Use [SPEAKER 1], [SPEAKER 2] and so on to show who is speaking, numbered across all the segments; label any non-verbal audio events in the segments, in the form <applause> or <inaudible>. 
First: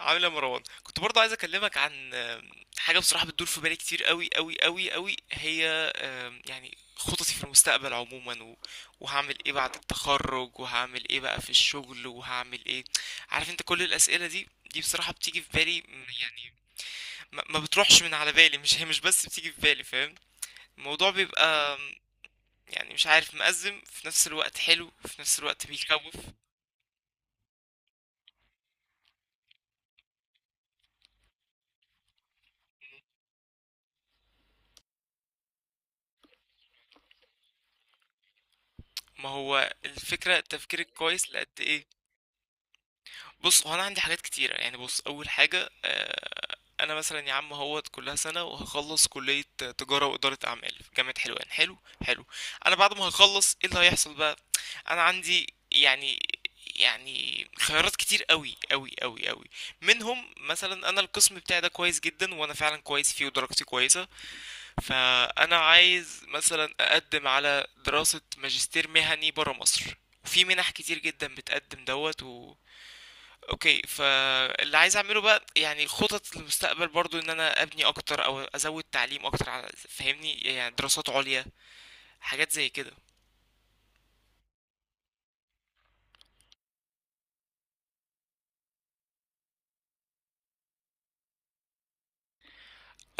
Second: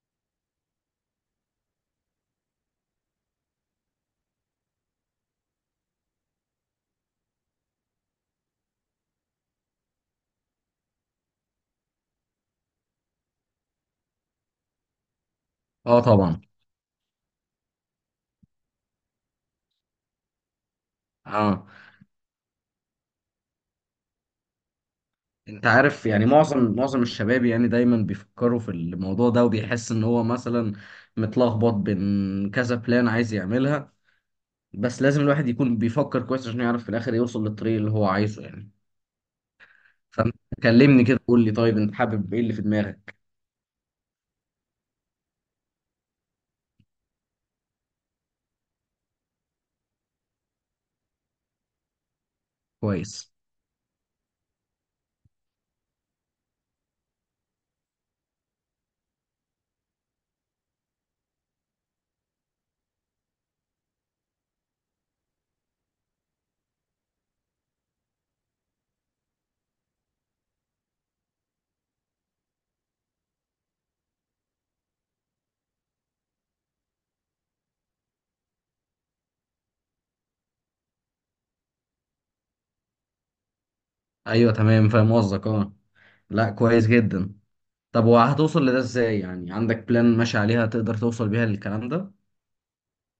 [SPEAKER 1] عامل ايه يا مروان؟ كنت برضه عايز اكلمك عن حاجه بصراحه بتدور في بالي كتير قوي قوي قوي قوي. هي يعني خططي في المستقبل عموما وهعمل ايه بعد التخرج، وهعمل ايه بقى في الشغل، وهعمل ايه. عارف انت كل الاسئله دي، دي بصراحه بتيجي في بالي
[SPEAKER 2] اه طبعا.
[SPEAKER 1] يعني ما بتروحش من على بالي. مش هي مش بس بتيجي في بالي. فاهم الموضوع
[SPEAKER 2] اه
[SPEAKER 1] بيبقى يعني مش عارف، مأزم في نفس الوقت، حلو في نفس
[SPEAKER 2] انت
[SPEAKER 1] الوقت،
[SPEAKER 2] عارف
[SPEAKER 1] بيخوف.
[SPEAKER 2] يعني معظم الشباب يعني دايما بيفكروا في الموضوع ده وبيحس ان هو مثلا متلخبط بين كذا بلان عايز يعملها. بس لازم الواحد يكون بيفكر كويس عشان يعرف في الاخر يوصل للطريق اللي هو عايزه يعني.
[SPEAKER 1] ما هو
[SPEAKER 2] فانت
[SPEAKER 1] الفكره التفكير
[SPEAKER 2] كلمني كده،
[SPEAKER 1] الكويس
[SPEAKER 2] قول
[SPEAKER 1] لقد
[SPEAKER 2] لي طيب،
[SPEAKER 1] ايه؟
[SPEAKER 2] انت حابب ايه اللي في دماغك؟
[SPEAKER 1] بص، هو انا عندي حاجات كتيره يعني. بص، اول حاجه انا مثلا يا عم اهوت كلها سنه وهخلص كليه تجاره واداره اعمال في جامعه حلوان. حلو. حلو. انا بعد ما
[SPEAKER 2] كويس،
[SPEAKER 1] هخلص ايه اللي هيحصل بقى؟ انا عندي يعني، يعني خيارات كتير قوي قوي قوي قوي. منهم مثلا انا القسم بتاعي ده كويس جدا وانا فعلا كويس فيه ودرجتي كويسه، فانا عايز مثلا اقدم على دراسه ماجستير مهني برا مصر. وفي منح كتير جدا بتقدم دوت. اوكي، فاللي عايز اعمله بقى يعني خطط للمستقبل برضو ان انا ابني اكتر او ازود تعليم اكتر، على فاهمني يعني دراسات عليا، حاجات زي كده.
[SPEAKER 2] ايوه تمام فاهم قصدك. اه لا، كويس جدا. طب وهتوصل لده ازاي؟ يعني عندك بلان ماشي عليها تقدر توصل بيها للكلام ده؟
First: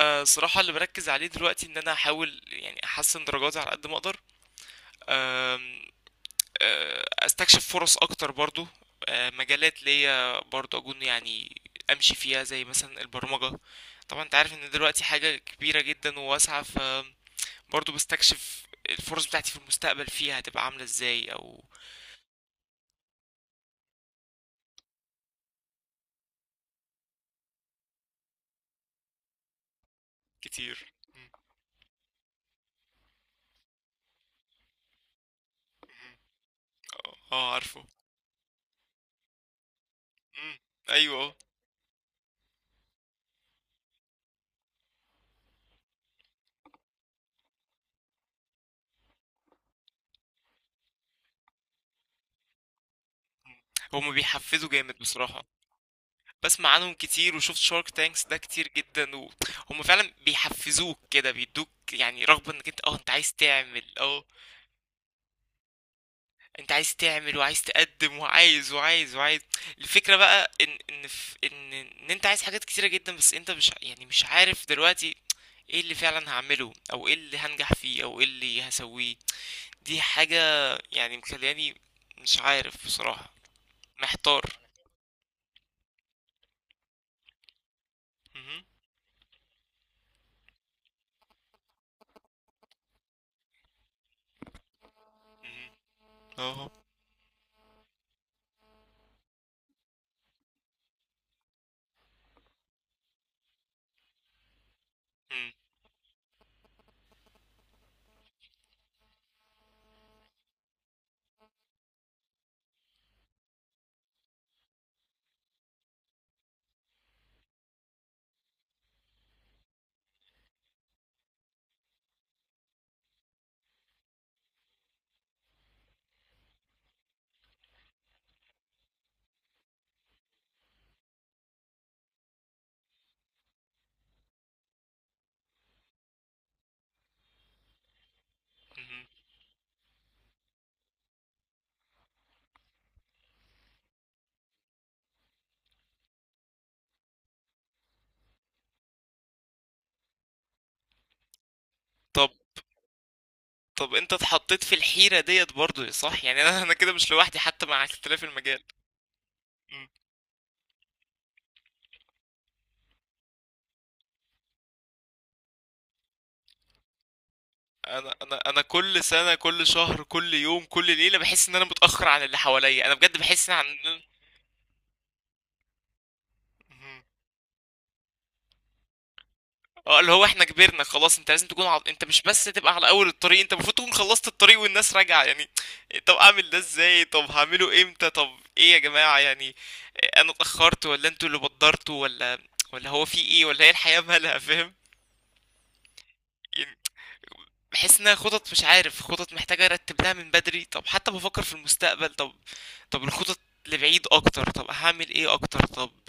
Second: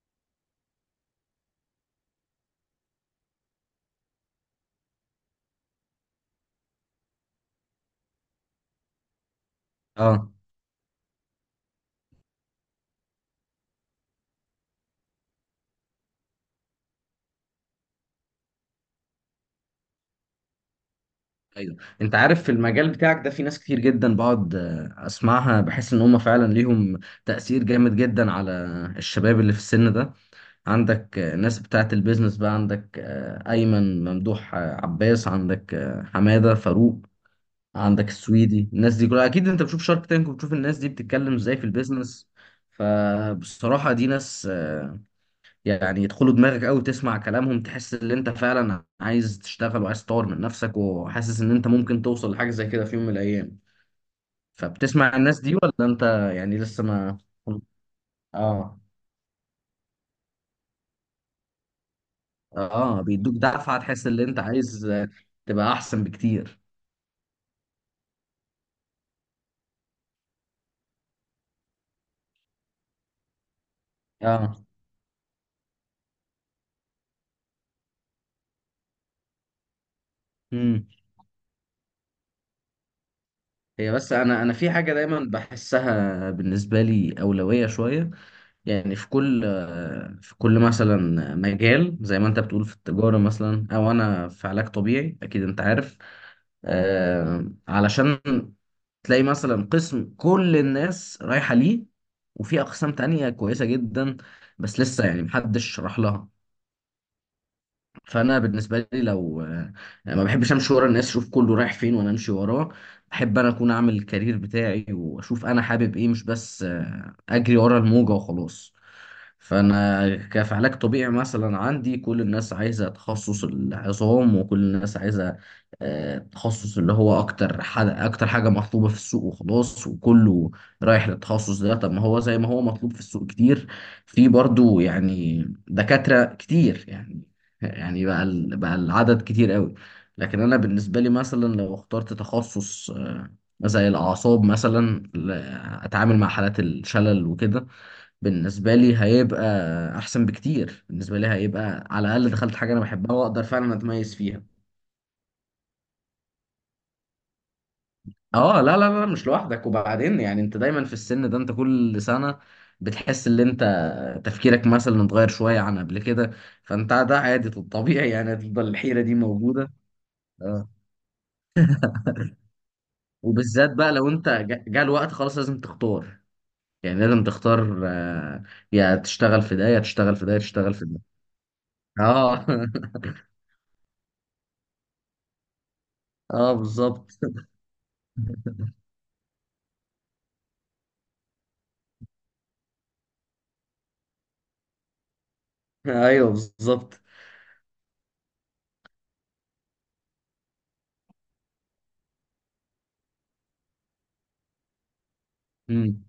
[SPEAKER 1] أه، صراحة اللي بركز عليه دلوقتي ان انا احاول يعني احسن درجاتي على قد ما اقدر. أم، استكشف فرص اكتر برضو. مجالات
[SPEAKER 2] اه
[SPEAKER 1] ليا برضو اكون يعني امشي فيها زي مثلا البرمجة. طبعا انت عارف ان دلوقتي حاجة كبيرة جدا وواسعة، برضو بستكشف الفرص بتاعتي في المستقبل فيها هتبقى عاملة ازاي او...
[SPEAKER 2] ايوه، انت عارف في المجال بتاعك ده في ناس كتير جدا بقعد اسمعها بحس ان هم فعلا ليهم تأثير جامد جدا على الشباب اللي في السن ده.
[SPEAKER 1] كتير.
[SPEAKER 2] عندك
[SPEAKER 1] مم.
[SPEAKER 2] ناس بتاعه البيزنس بقى، عندك ايمن ممدوح، عباس، عندك حمادة فاروق،
[SPEAKER 1] اه عارفه.
[SPEAKER 2] عندك السويدي. الناس دي كلها اكيد انت بتشوف شارك تانك وبتشوف
[SPEAKER 1] مم.
[SPEAKER 2] الناس دي
[SPEAKER 1] ايوه
[SPEAKER 2] بتتكلم
[SPEAKER 1] آه.
[SPEAKER 2] ازاي في البيزنس. فبصراحة دي ناس يعني يدخلوا دماغك قوي، تسمع كلامهم تحس ان انت فعلا عايز تشتغل وعايز تطور من نفسك وحاسس ان انت ممكن توصل لحاجه زي كده في يوم من الايام.
[SPEAKER 1] هما بيحفزوا جامد
[SPEAKER 2] فبتسمع الناس
[SPEAKER 1] بصراحة.
[SPEAKER 2] دي ولا انت يعني
[SPEAKER 1] بسمع
[SPEAKER 2] لسه
[SPEAKER 1] عنهم
[SPEAKER 2] ما...
[SPEAKER 1] كتير وشفت شارك تانكس ده كتير
[SPEAKER 2] اه
[SPEAKER 1] جدا، وهم فعلا بيحفزوك كده، بيدوك يعني رغبة انك انت اه
[SPEAKER 2] اه،
[SPEAKER 1] انت عايز
[SPEAKER 2] بيدوك دفعه
[SPEAKER 1] تعمل
[SPEAKER 2] تحس ان
[SPEAKER 1] اه.
[SPEAKER 2] انت عايز تبقى احسن بكتير.
[SPEAKER 1] انت عايز تعمل وعايز تقدم وعايز وعايز وعايز. الفكرة بقى ان ان في ان انت عايز حاجات كتيرة جدا، بس انت مش يعني مش
[SPEAKER 2] اه
[SPEAKER 1] عارف دلوقتي ايه اللي فعلا هعمله او ايه اللي هنجح فيه او ايه اللي هسويه. دي حاجة
[SPEAKER 2] امم
[SPEAKER 1] يعني مخلياني مش عارف بصراحة،
[SPEAKER 2] هي بس
[SPEAKER 1] محتار.
[SPEAKER 2] انا في حاجه دايما بحسها بالنسبه لي اولويه شويه.
[SPEAKER 1] مهم.
[SPEAKER 2] يعني في كل، مثلا مجال زي ما انت بتقول في التجاره مثلا او انا في علاج طبيعي، اكيد انت
[SPEAKER 1] مهم.
[SPEAKER 2] عارف
[SPEAKER 1] اه.
[SPEAKER 2] علشان تلاقي مثلا قسم كل الناس رايحة ليه، وفي أقسام تانية كويسة جدا بس لسه يعني
[SPEAKER 1] مهم.
[SPEAKER 2] محدش راح لها. فانا بالنسبه لي لو ما بحبش امشي ورا الناس، اشوف كله رايح فين وانا امشي وراه. بحب انا اكون اعمل الكارير بتاعي واشوف انا حابب ايه، مش بس اجري ورا الموجه وخلاص. فانا كف علاج طبيعي مثلا، عندي كل الناس عايزه تخصص العظام وكل الناس عايزه تخصص اللي هو اكتر حاجه مطلوبه في السوق وخلاص، وكله رايح للتخصص ده. طب ما هو زي ما هو مطلوب في السوق كتير، في برضو يعني دكاترة كتير يعني، يعني بقى بقى
[SPEAKER 1] مهم.
[SPEAKER 2] العدد كتير قوي. لكن انا بالنسبه لي مثلا لو اخترت تخصص زي الاعصاب مثلا، اتعامل مع حالات الشلل وكده، بالنسبه لي هيبقى احسن بكتير، بالنسبه لي هيبقى على
[SPEAKER 1] طب،
[SPEAKER 2] الاقل دخلت حاجه انا بحبها واقدر فعلا
[SPEAKER 1] طب انت
[SPEAKER 2] اتميز فيها.
[SPEAKER 1] اتحطيت في الحيرة ديت برضو صح، يعني انا انا كده مش لوحدي حتى مع اختلاف
[SPEAKER 2] اه
[SPEAKER 1] المجال.
[SPEAKER 2] لا لا لا، مش لوحدك.
[SPEAKER 1] مم.
[SPEAKER 2] وبعدين يعني انت دايما في السن ده، انت كل سنه بتحس ان انت تفكيرك مثلا اتغير شويه عن قبل كده. فانت ده عادي طبيعي،
[SPEAKER 1] انا
[SPEAKER 2] يعني
[SPEAKER 1] انا انا
[SPEAKER 2] هتفضل الحيره
[SPEAKER 1] كل
[SPEAKER 2] دي
[SPEAKER 1] سنة كل
[SPEAKER 2] موجوده.
[SPEAKER 1] شهر كل يوم
[SPEAKER 2] آه.
[SPEAKER 1] كل ليلة بحس ان انا متأخر عن اللي حواليا. انا بجد بحس ان عن...
[SPEAKER 2] وبالذات بقى لو انت جه الوقت خلاص لازم تختار. يعني
[SPEAKER 1] مهم.
[SPEAKER 2] لازم تختار، يا تشتغل في ده، يا
[SPEAKER 1] اه، اللي
[SPEAKER 2] تشتغل
[SPEAKER 1] هو
[SPEAKER 2] في ده، يا
[SPEAKER 1] احنا
[SPEAKER 2] تشتغل
[SPEAKER 1] كبرنا
[SPEAKER 2] في ده.
[SPEAKER 1] خلاص. انت لازم تكون انت مش بس
[SPEAKER 2] اه
[SPEAKER 1] تبقى على اول
[SPEAKER 2] <laughs>
[SPEAKER 1] الطريق، انت المفروض تكون خلصت الطريق والناس راجعه يعني. طب اعمل
[SPEAKER 2] اه
[SPEAKER 1] ده ازاي؟
[SPEAKER 2] بالظبط
[SPEAKER 1] طب
[SPEAKER 2] <laughs>
[SPEAKER 1] هعمله امتى؟ طب ايه يا جماعه يعني؟ انا اتاخرت ولا انتوا اللي بدرتوا ولا ولا هو في ايه ولا هي الحياه مالها <laughs> فاهم
[SPEAKER 2] ايوه
[SPEAKER 1] يعني.
[SPEAKER 2] بالظبط.
[SPEAKER 1] بحس انها خطط، مش عارف، خطط محتاجه ارتب لها من بدري. طب حتى بفكر في المستقبل، طب طب الخطط لبعيد اكتر، طب هعمل ايه اكتر؟ طب
[SPEAKER 2] امم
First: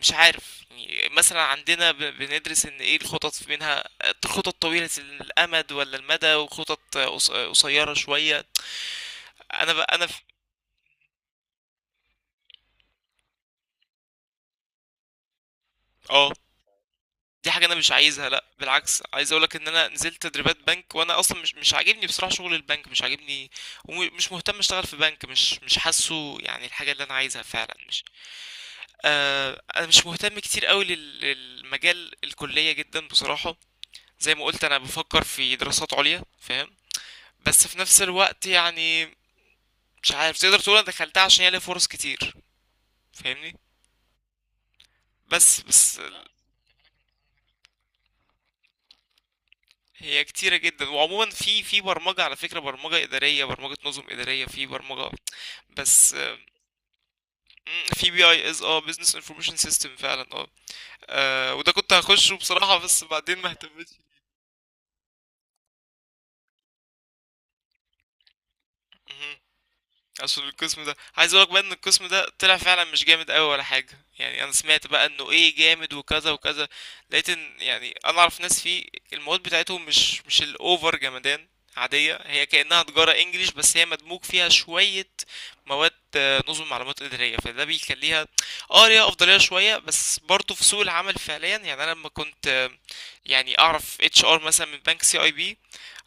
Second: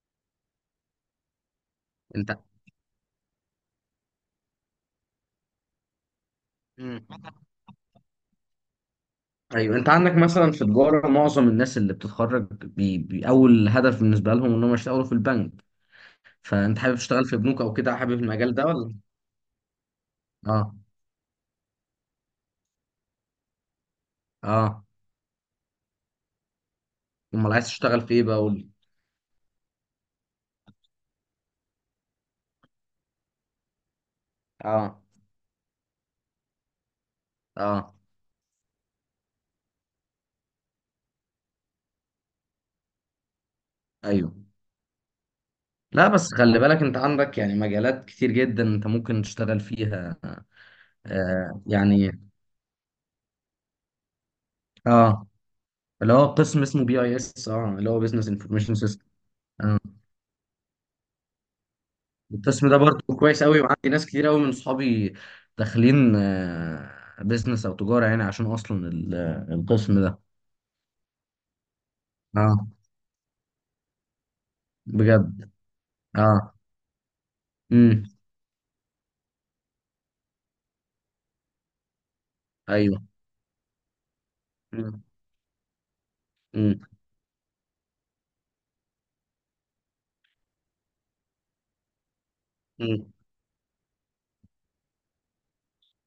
[SPEAKER 1] مش عارف يعني. مثلا عندنا
[SPEAKER 2] انت...
[SPEAKER 1] بندرس ان ايه الخطط منها، خطط طويلة الامد ولا المدى وخطط
[SPEAKER 2] مم.
[SPEAKER 1] قصيرة شوية. انا
[SPEAKER 2] ايوه، انت
[SPEAKER 1] بقى انا
[SPEAKER 2] عندك
[SPEAKER 1] في...
[SPEAKER 2] مثلا في تجاره، معظم الناس اللي بتتخرج اول هدف بالنسبه لهم انهم يشتغلوا في البنك.
[SPEAKER 1] اه،
[SPEAKER 2] فانت حابب تشتغل في
[SPEAKER 1] دي
[SPEAKER 2] بنوك
[SPEAKER 1] حاجة
[SPEAKER 2] او
[SPEAKER 1] انا مش
[SPEAKER 2] كده، حابب
[SPEAKER 1] عايزها. لا
[SPEAKER 2] المجال ده ولا؟
[SPEAKER 1] بالعكس، عايز اقولك ان انا نزلت تدريبات
[SPEAKER 2] اه
[SPEAKER 1] بنك وانا اصلا مش مش عاجبني بصراحة شغل البنك مش عاجبني، ومش مهتم اشتغل
[SPEAKER 2] اه،
[SPEAKER 1] في بنك. مش مش حاسه يعني الحاجة اللي انا عايزها
[SPEAKER 2] امال عايز
[SPEAKER 1] فعلا
[SPEAKER 2] تشتغل
[SPEAKER 1] مش...
[SPEAKER 2] في ايه بقى؟ قول لي.
[SPEAKER 1] آه، انا مش مهتم كتير قوي للمجال الكلية جدا بصراحة. زي ما قلت انا
[SPEAKER 2] اه
[SPEAKER 1] بفكر في دراسات عليا فاهم. بس في
[SPEAKER 2] اه
[SPEAKER 1] نفس الوقت يعني مش عارف، تقدر تقول انا دخلتها عشان هي ليها فرص كتير. فاهمني.
[SPEAKER 2] ايوه.
[SPEAKER 1] بس بس
[SPEAKER 2] لا بس خلي بالك انت عندك يعني مجالات كتير جدا انت ممكن تشتغل فيها.
[SPEAKER 1] هي كتيرة جدا. وعموما في
[SPEAKER 2] آه
[SPEAKER 1] في
[SPEAKER 2] يعني،
[SPEAKER 1] برمجة، على فكرة برمجة إدارية، برمجة نظم إدارية، في برمجة.
[SPEAKER 2] اه، اللي
[SPEAKER 1] بس
[SPEAKER 2] هو قسم اسمه بي اي اس، اه
[SPEAKER 1] مم،
[SPEAKER 2] اللي هو
[SPEAKER 1] في بي
[SPEAKER 2] بزنس
[SPEAKER 1] اي اس،
[SPEAKER 2] انفورميشن
[SPEAKER 1] اه
[SPEAKER 2] سيستم.
[SPEAKER 1] بزنس انفورميشن
[SPEAKER 2] اه
[SPEAKER 1] سيستم فعلا. اه وده كنت هخشه
[SPEAKER 2] القسم ده
[SPEAKER 1] بصراحة
[SPEAKER 2] برضه
[SPEAKER 1] بس بعدين
[SPEAKER 2] كويس
[SPEAKER 1] ما
[SPEAKER 2] قوي، وعندي
[SPEAKER 1] اهتمتش.
[SPEAKER 2] ناس كتير قوي من صحابي داخلين آه بزنس او تجارة، يعني عشان اصلا القسم ده.
[SPEAKER 1] عشان القسم ده، عايز اقولك بقى ان القسم ده
[SPEAKER 2] اه
[SPEAKER 1] طلع فعلا مش جامد قوي ولا حاجه. يعني انا سمعت بقى انه
[SPEAKER 2] بجد.
[SPEAKER 1] ايه، جامد وكذا
[SPEAKER 2] اه.
[SPEAKER 1] وكذا، لقيت ان يعني
[SPEAKER 2] امم.
[SPEAKER 1] انا اعرف ناس فيه المواد بتاعتهم مش مش الاوفر جمدان. عاديه، هي كانها
[SPEAKER 2] ايوه.
[SPEAKER 1] تجاره انجليش بس هي مدموج فيها
[SPEAKER 2] امم.
[SPEAKER 1] شويه مواد نظم معلومات اداريه، فده بيخليها اه ليها افضليه شويه. بس برضه في سوق العمل فعليا، يعني انا لما كنت
[SPEAKER 2] امم
[SPEAKER 1] يعني اعرف اتش ار مثلا من بنك سي اي بي،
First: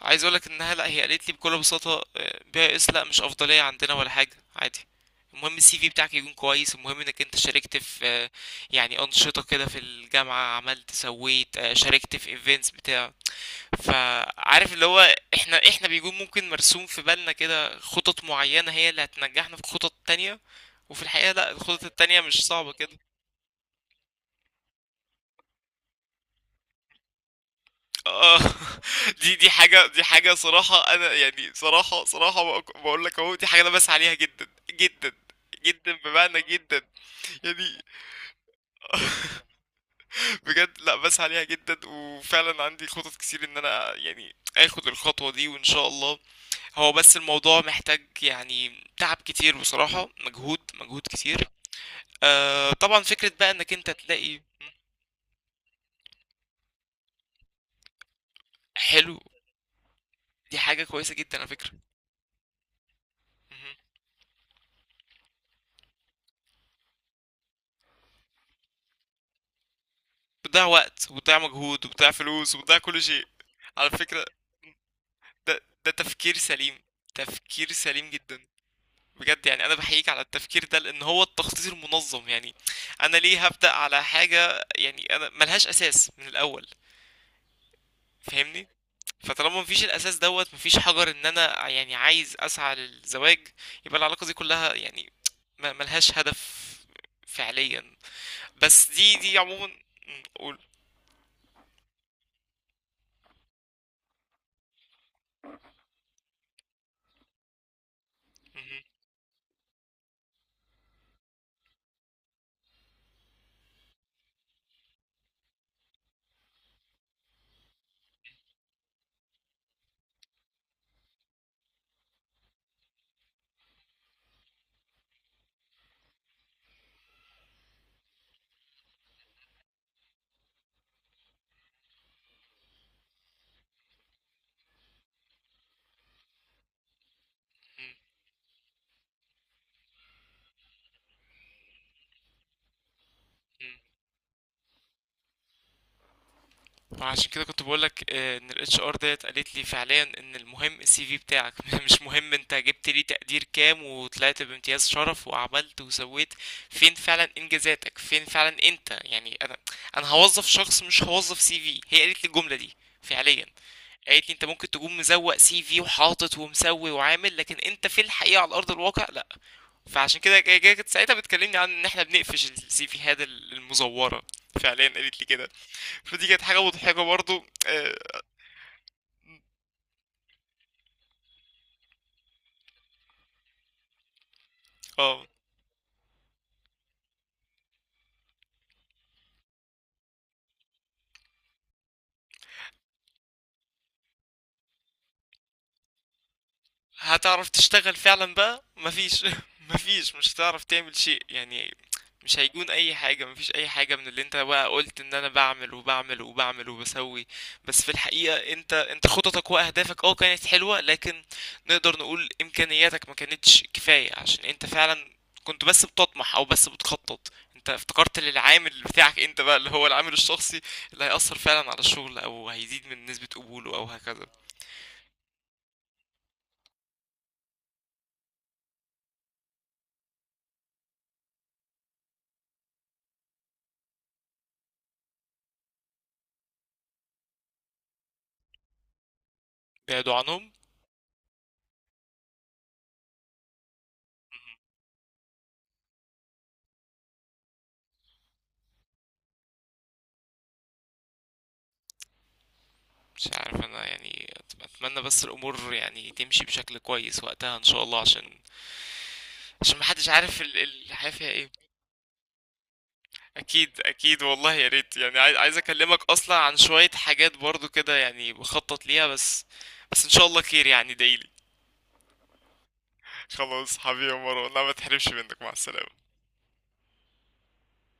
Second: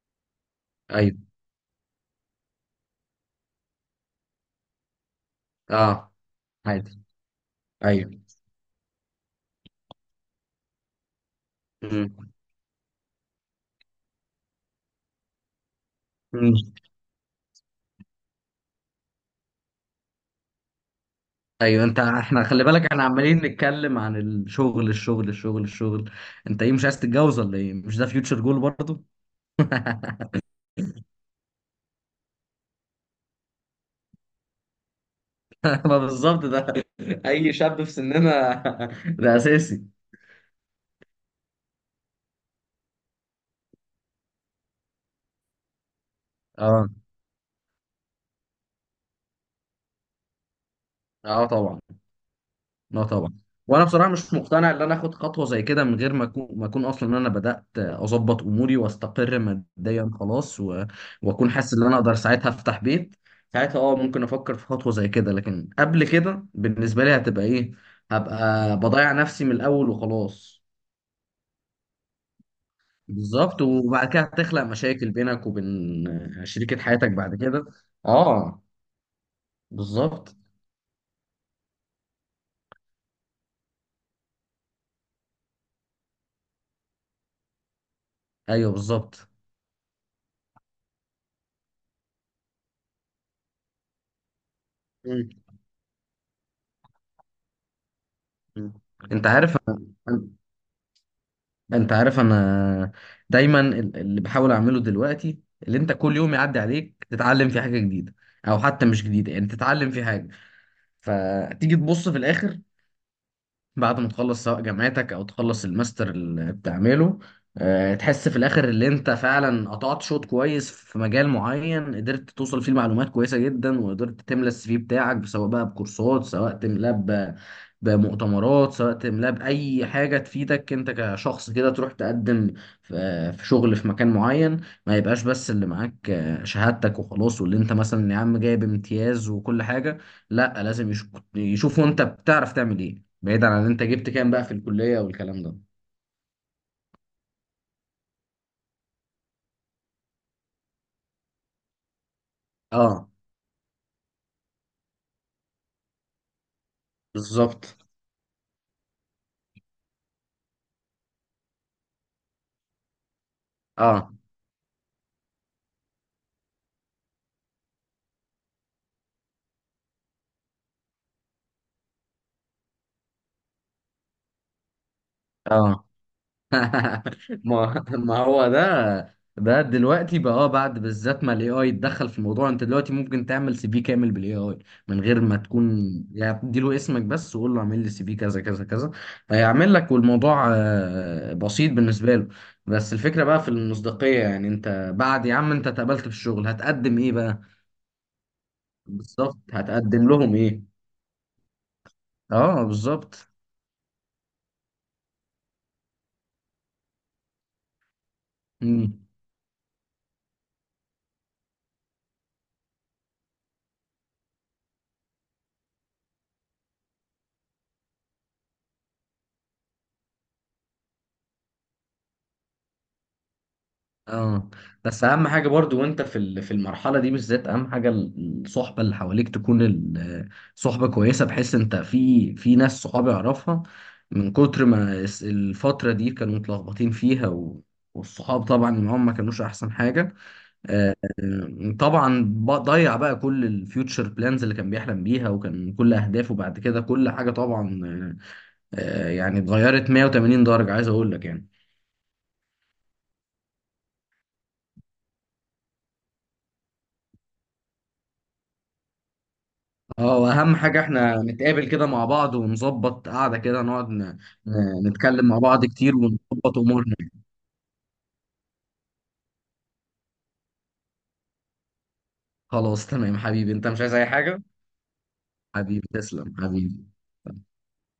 [SPEAKER 1] عايز اقولك انها لا، هي
[SPEAKER 2] ايوه
[SPEAKER 1] قالت لي بكل بساطه بي اس، لا مش افضليه عندنا ولا حاجه، عادي. المهم السي في
[SPEAKER 2] اه
[SPEAKER 1] بتاعك يكون كويس.
[SPEAKER 2] عادي
[SPEAKER 1] المهم انك انت شاركت في
[SPEAKER 2] ايوه
[SPEAKER 1] يعني انشطه كده في الجامعه، عملت سويت شاركت في ايفنتس بتاع. فعارف اللي هو احنا احنا بيكون ممكن
[SPEAKER 2] امم
[SPEAKER 1] مرسوم في بالنا كده خطط معينه هي اللي هتنجحنا في خطط تانية. وفي الحقيقه لا، الخطط
[SPEAKER 2] ايوه. انت...
[SPEAKER 1] التانية
[SPEAKER 2] احنا
[SPEAKER 1] مش
[SPEAKER 2] خلي
[SPEAKER 1] صعبه
[SPEAKER 2] بالك
[SPEAKER 1] كده.
[SPEAKER 2] احنا عمالين نتكلم عن الشغل الشغل الشغل الشغل. انت ايه مش عايز تتجوز ولا ايه؟ مش ده
[SPEAKER 1] آه
[SPEAKER 2] فيوتشر جول برضه؟
[SPEAKER 1] <laughs> دي حاجة، دي حاجة
[SPEAKER 2] <laughs>
[SPEAKER 1] صراحة. أنا يعني صراحة صراحة بقول لك أهو، دي حاجة أنا بسعى عليها جدا جدا جدا،
[SPEAKER 2] ما
[SPEAKER 1] بمعنى
[SPEAKER 2] بالظبط ده
[SPEAKER 1] جدا
[SPEAKER 2] اي
[SPEAKER 1] يعني.
[SPEAKER 2] شاب في سننا. <laughs> ده اساسي.
[SPEAKER 1] بجد لا بسعى عليها جدا، وفعلا عندي خطط كتير إن أنا يعني آخد الخطوة دي، وإن شاء الله.
[SPEAKER 2] اه
[SPEAKER 1] هو بس الموضوع محتاج يعني تعب كتير بصراحة، مجهود مجهود
[SPEAKER 2] اه
[SPEAKER 1] كتير.
[SPEAKER 2] طبعا.
[SPEAKER 1] آه طبعا.
[SPEAKER 2] لا
[SPEAKER 1] فكرة
[SPEAKER 2] طبعا.
[SPEAKER 1] بقى إنك
[SPEAKER 2] وانا
[SPEAKER 1] أنت
[SPEAKER 2] بصراحه مش
[SPEAKER 1] تلاقي...
[SPEAKER 2] مقتنع ان انا اخد خطوه زي كده من غير ما اكون، اصلا ان انا بدات اظبط اموري
[SPEAKER 1] حلو،
[SPEAKER 2] واستقر ماديا
[SPEAKER 1] دي
[SPEAKER 2] خلاص
[SPEAKER 1] حاجة
[SPEAKER 2] و...
[SPEAKER 1] كويسة جدا على
[SPEAKER 2] واكون
[SPEAKER 1] فكرة.
[SPEAKER 2] حاسس ان انا اقدر ساعتها افتح بيت.
[SPEAKER 1] مهم.
[SPEAKER 2] ساعتها اه ممكن افكر في خطوه زي كده، لكن قبل كده بالنسبه لي هتبقى ايه؟ هبقى بضيع نفسي من الاول وخلاص.
[SPEAKER 1] بتضيع وقت وبتضيع مجهود وبتضيع فلوس وبتضيع كل شيء.
[SPEAKER 2] بالظبط.
[SPEAKER 1] على
[SPEAKER 2] وبعد كده
[SPEAKER 1] فكرة،
[SPEAKER 2] هتخلق مشاكل بينك
[SPEAKER 1] ده
[SPEAKER 2] وبين
[SPEAKER 1] ده تفكير
[SPEAKER 2] شريكه
[SPEAKER 1] سليم،
[SPEAKER 2] حياتك بعد كده.
[SPEAKER 1] تفكير سليم جدا
[SPEAKER 2] اه
[SPEAKER 1] بجد. يعني انا بحييك على
[SPEAKER 2] بالظبط
[SPEAKER 1] التفكير ده، لان هو التخطيط المنظم يعني. انا ليه هبدأ على حاجة يعني انا ملهاش اساس من الاول؟ فاهمني.
[SPEAKER 2] ايوه بالظبط.
[SPEAKER 1] فطالما مفيش الاساس دوت، مفيش حجر ان انا يعني عايز اسعى للزواج، يبقى العلاقة دي كلها يعني
[SPEAKER 2] مم.
[SPEAKER 1] ما- ملهاش هدف فعليا. بس دي
[SPEAKER 2] انت
[SPEAKER 1] دي
[SPEAKER 2] عارف،
[SPEAKER 1] عموما. م، قول.
[SPEAKER 2] انا دايما، اللي بحاول اعمله دلوقتي اللي انت كل يوم يعدي عليك تتعلم في حاجة جديدة، او
[SPEAKER 1] مهم.
[SPEAKER 2] حتى مش جديدة يعني تتعلم في حاجة. فتيجي تبص في الاخر بعد ما تخلص سواء جامعتك او تخلص الماستر اللي بتعمله، تحس في الاخر اللي انت فعلا قطعت شوط كويس في مجال معين، قدرت توصل فيه لمعلومات كويسه جدا وقدرت تملى السي في بتاعك، سواء بقى بكورسات، سواء تملاه بمؤتمرات، سواء تملاه باي حاجه تفيدك انت كشخص كده تروح تقدم في، شغل في مكان معين. ما يبقاش بس اللي معاك شهادتك وخلاص، واللي انت مثلا يا عم جايب امتياز وكل حاجه. لا لازم يشوفوا انت بتعرف تعمل ايه، بعيدا عن
[SPEAKER 1] مم،
[SPEAKER 2] انت جبت كام بقى في الكلية والكلام ده.
[SPEAKER 1] عشان كده كنت بقولك ان الاتش ار ديت قالت لي فعليا ان المهم السي في بتاعك <laughs> مش مهم انت جبت لي
[SPEAKER 2] اه
[SPEAKER 1] تقدير كام وطلعت بامتياز شرف وعملت وسويت. فين فعلا
[SPEAKER 2] بالظبط.
[SPEAKER 1] انجازاتك؟ فين فعلا انت يعني؟ انا انا هوظف شخص مش هوظف سي في، هي قالت لي الجملة دي فعليا.
[SPEAKER 2] اه
[SPEAKER 1] قالت لي انت ممكن تكون مزوق سي في وحاطط ومسوي وعامل، لكن انت في الحقيقة على ارض الواقع لا. فعشان كده كانت ساعتها بتكلمني عن ان احنا بنقفش السي فيهات المزورة، فعليا قالت لي كده.
[SPEAKER 2] اه
[SPEAKER 1] فدي كانت حاجة مضحكة
[SPEAKER 2] <laughs>
[SPEAKER 1] برضو
[SPEAKER 2] ما
[SPEAKER 1] اه.
[SPEAKER 2] ما هو ده، دلوقتي بقى اه بعد بالذات ما الاي اي اتدخل في الموضوع، انت دلوقتي ممكن تعمل سي في كامل بالاي اي من غير
[SPEAKER 1] آه.
[SPEAKER 2] ما تكون، يعني اديله اسمك بس وقول له اعمل لي سي في كذا كذا كذا، هيعمل لك، والموضوع بسيط بالنسبة له. بس الفكرة بقى في المصداقية، يعني انت بعد يا عم انت اتقبلت في الشغل هتقدم ايه بقى؟
[SPEAKER 1] هتعرف تشتغل فعلا بقى مفيش
[SPEAKER 2] بالظبط،
[SPEAKER 1] <laughs>
[SPEAKER 2] هتقدم
[SPEAKER 1] مفيش، مش
[SPEAKER 2] لهم ايه؟
[SPEAKER 1] هتعرف تعمل شيء يعني. مش
[SPEAKER 2] اه
[SPEAKER 1] هيكون اي حاجة،
[SPEAKER 2] بالظبط.
[SPEAKER 1] مفيش اي حاجة من اللي انت بقى قلت ان انا بعمل وبعمل وبعمل وبسوي. بس في الحقيقة انت انت
[SPEAKER 2] امم.
[SPEAKER 1] خططك واهدافك اه كانت حلوة، لكن نقدر نقول امكانياتك ما كانتش كفاية. عشان انت فعلا كنت بس بتطمح او بس بتخطط. انت افتكرت للعامل بتاعك انت بقى اللي هو العامل الشخصي اللي هيأثر فعلا على الشغل او هيزيد من نسبة قبوله او هكذا.
[SPEAKER 2] اه بس اهم حاجه برضو وانت في في المرحله دي بالذات، اهم حاجه الصحبه اللي حواليك تكون صحبه كويسه، بحيث انت في، ناس صحابي اعرفها من كتر ما الفتره دي كانوا متلخبطين فيها و... والصحاب طبعا اللي معاهم ما كانوش احسن
[SPEAKER 1] بعدوا
[SPEAKER 2] حاجه.
[SPEAKER 1] عنهم.
[SPEAKER 2] طبعا ضيع بقى كل الفيوتشر بلانز اللي كان بيحلم بيها، وكان كل اهدافه بعد كده كل حاجه طبعا يعني اتغيرت 180 درجه، عايز اقول لك يعني.
[SPEAKER 1] مش عارف انا يعني اتمنى بس الامور يعني تمشي بشكل كويس وقتها ان شاء الله. عشان عشان محدش
[SPEAKER 2] اه
[SPEAKER 1] عارف
[SPEAKER 2] واهم حاجة
[SPEAKER 1] الحياة
[SPEAKER 2] احنا
[SPEAKER 1] فيها ايه.
[SPEAKER 2] نتقابل كده مع بعض ونظبط قعدة كده
[SPEAKER 1] اكيد
[SPEAKER 2] نقعد
[SPEAKER 1] اكيد والله. يا ريت يعني،
[SPEAKER 2] نتكلم
[SPEAKER 1] عايز
[SPEAKER 2] مع
[SPEAKER 1] عايز
[SPEAKER 2] بعض كتير
[SPEAKER 1] اكلمك اصلا عن
[SPEAKER 2] ونظبط
[SPEAKER 1] شوية
[SPEAKER 2] امورنا.
[SPEAKER 1] حاجات برضو كده يعني بخطط ليها بس. بس ان شاء الله خير يعني دايلي.
[SPEAKER 2] خلاص تمام حبيبي، انت
[SPEAKER 1] خلاص
[SPEAKER 2] مش عايز اي
[SPEAKER 1] حبيبي يا
[SPEAKER 2] حاجة؟
[SPEAKER 1] مروان، لا، ما تحرمش منك، مع
[SPEAKER 2] حبيبي
[SPEAKER 1] السلامة.
[SPEAKER 2] تسلم حبيبي.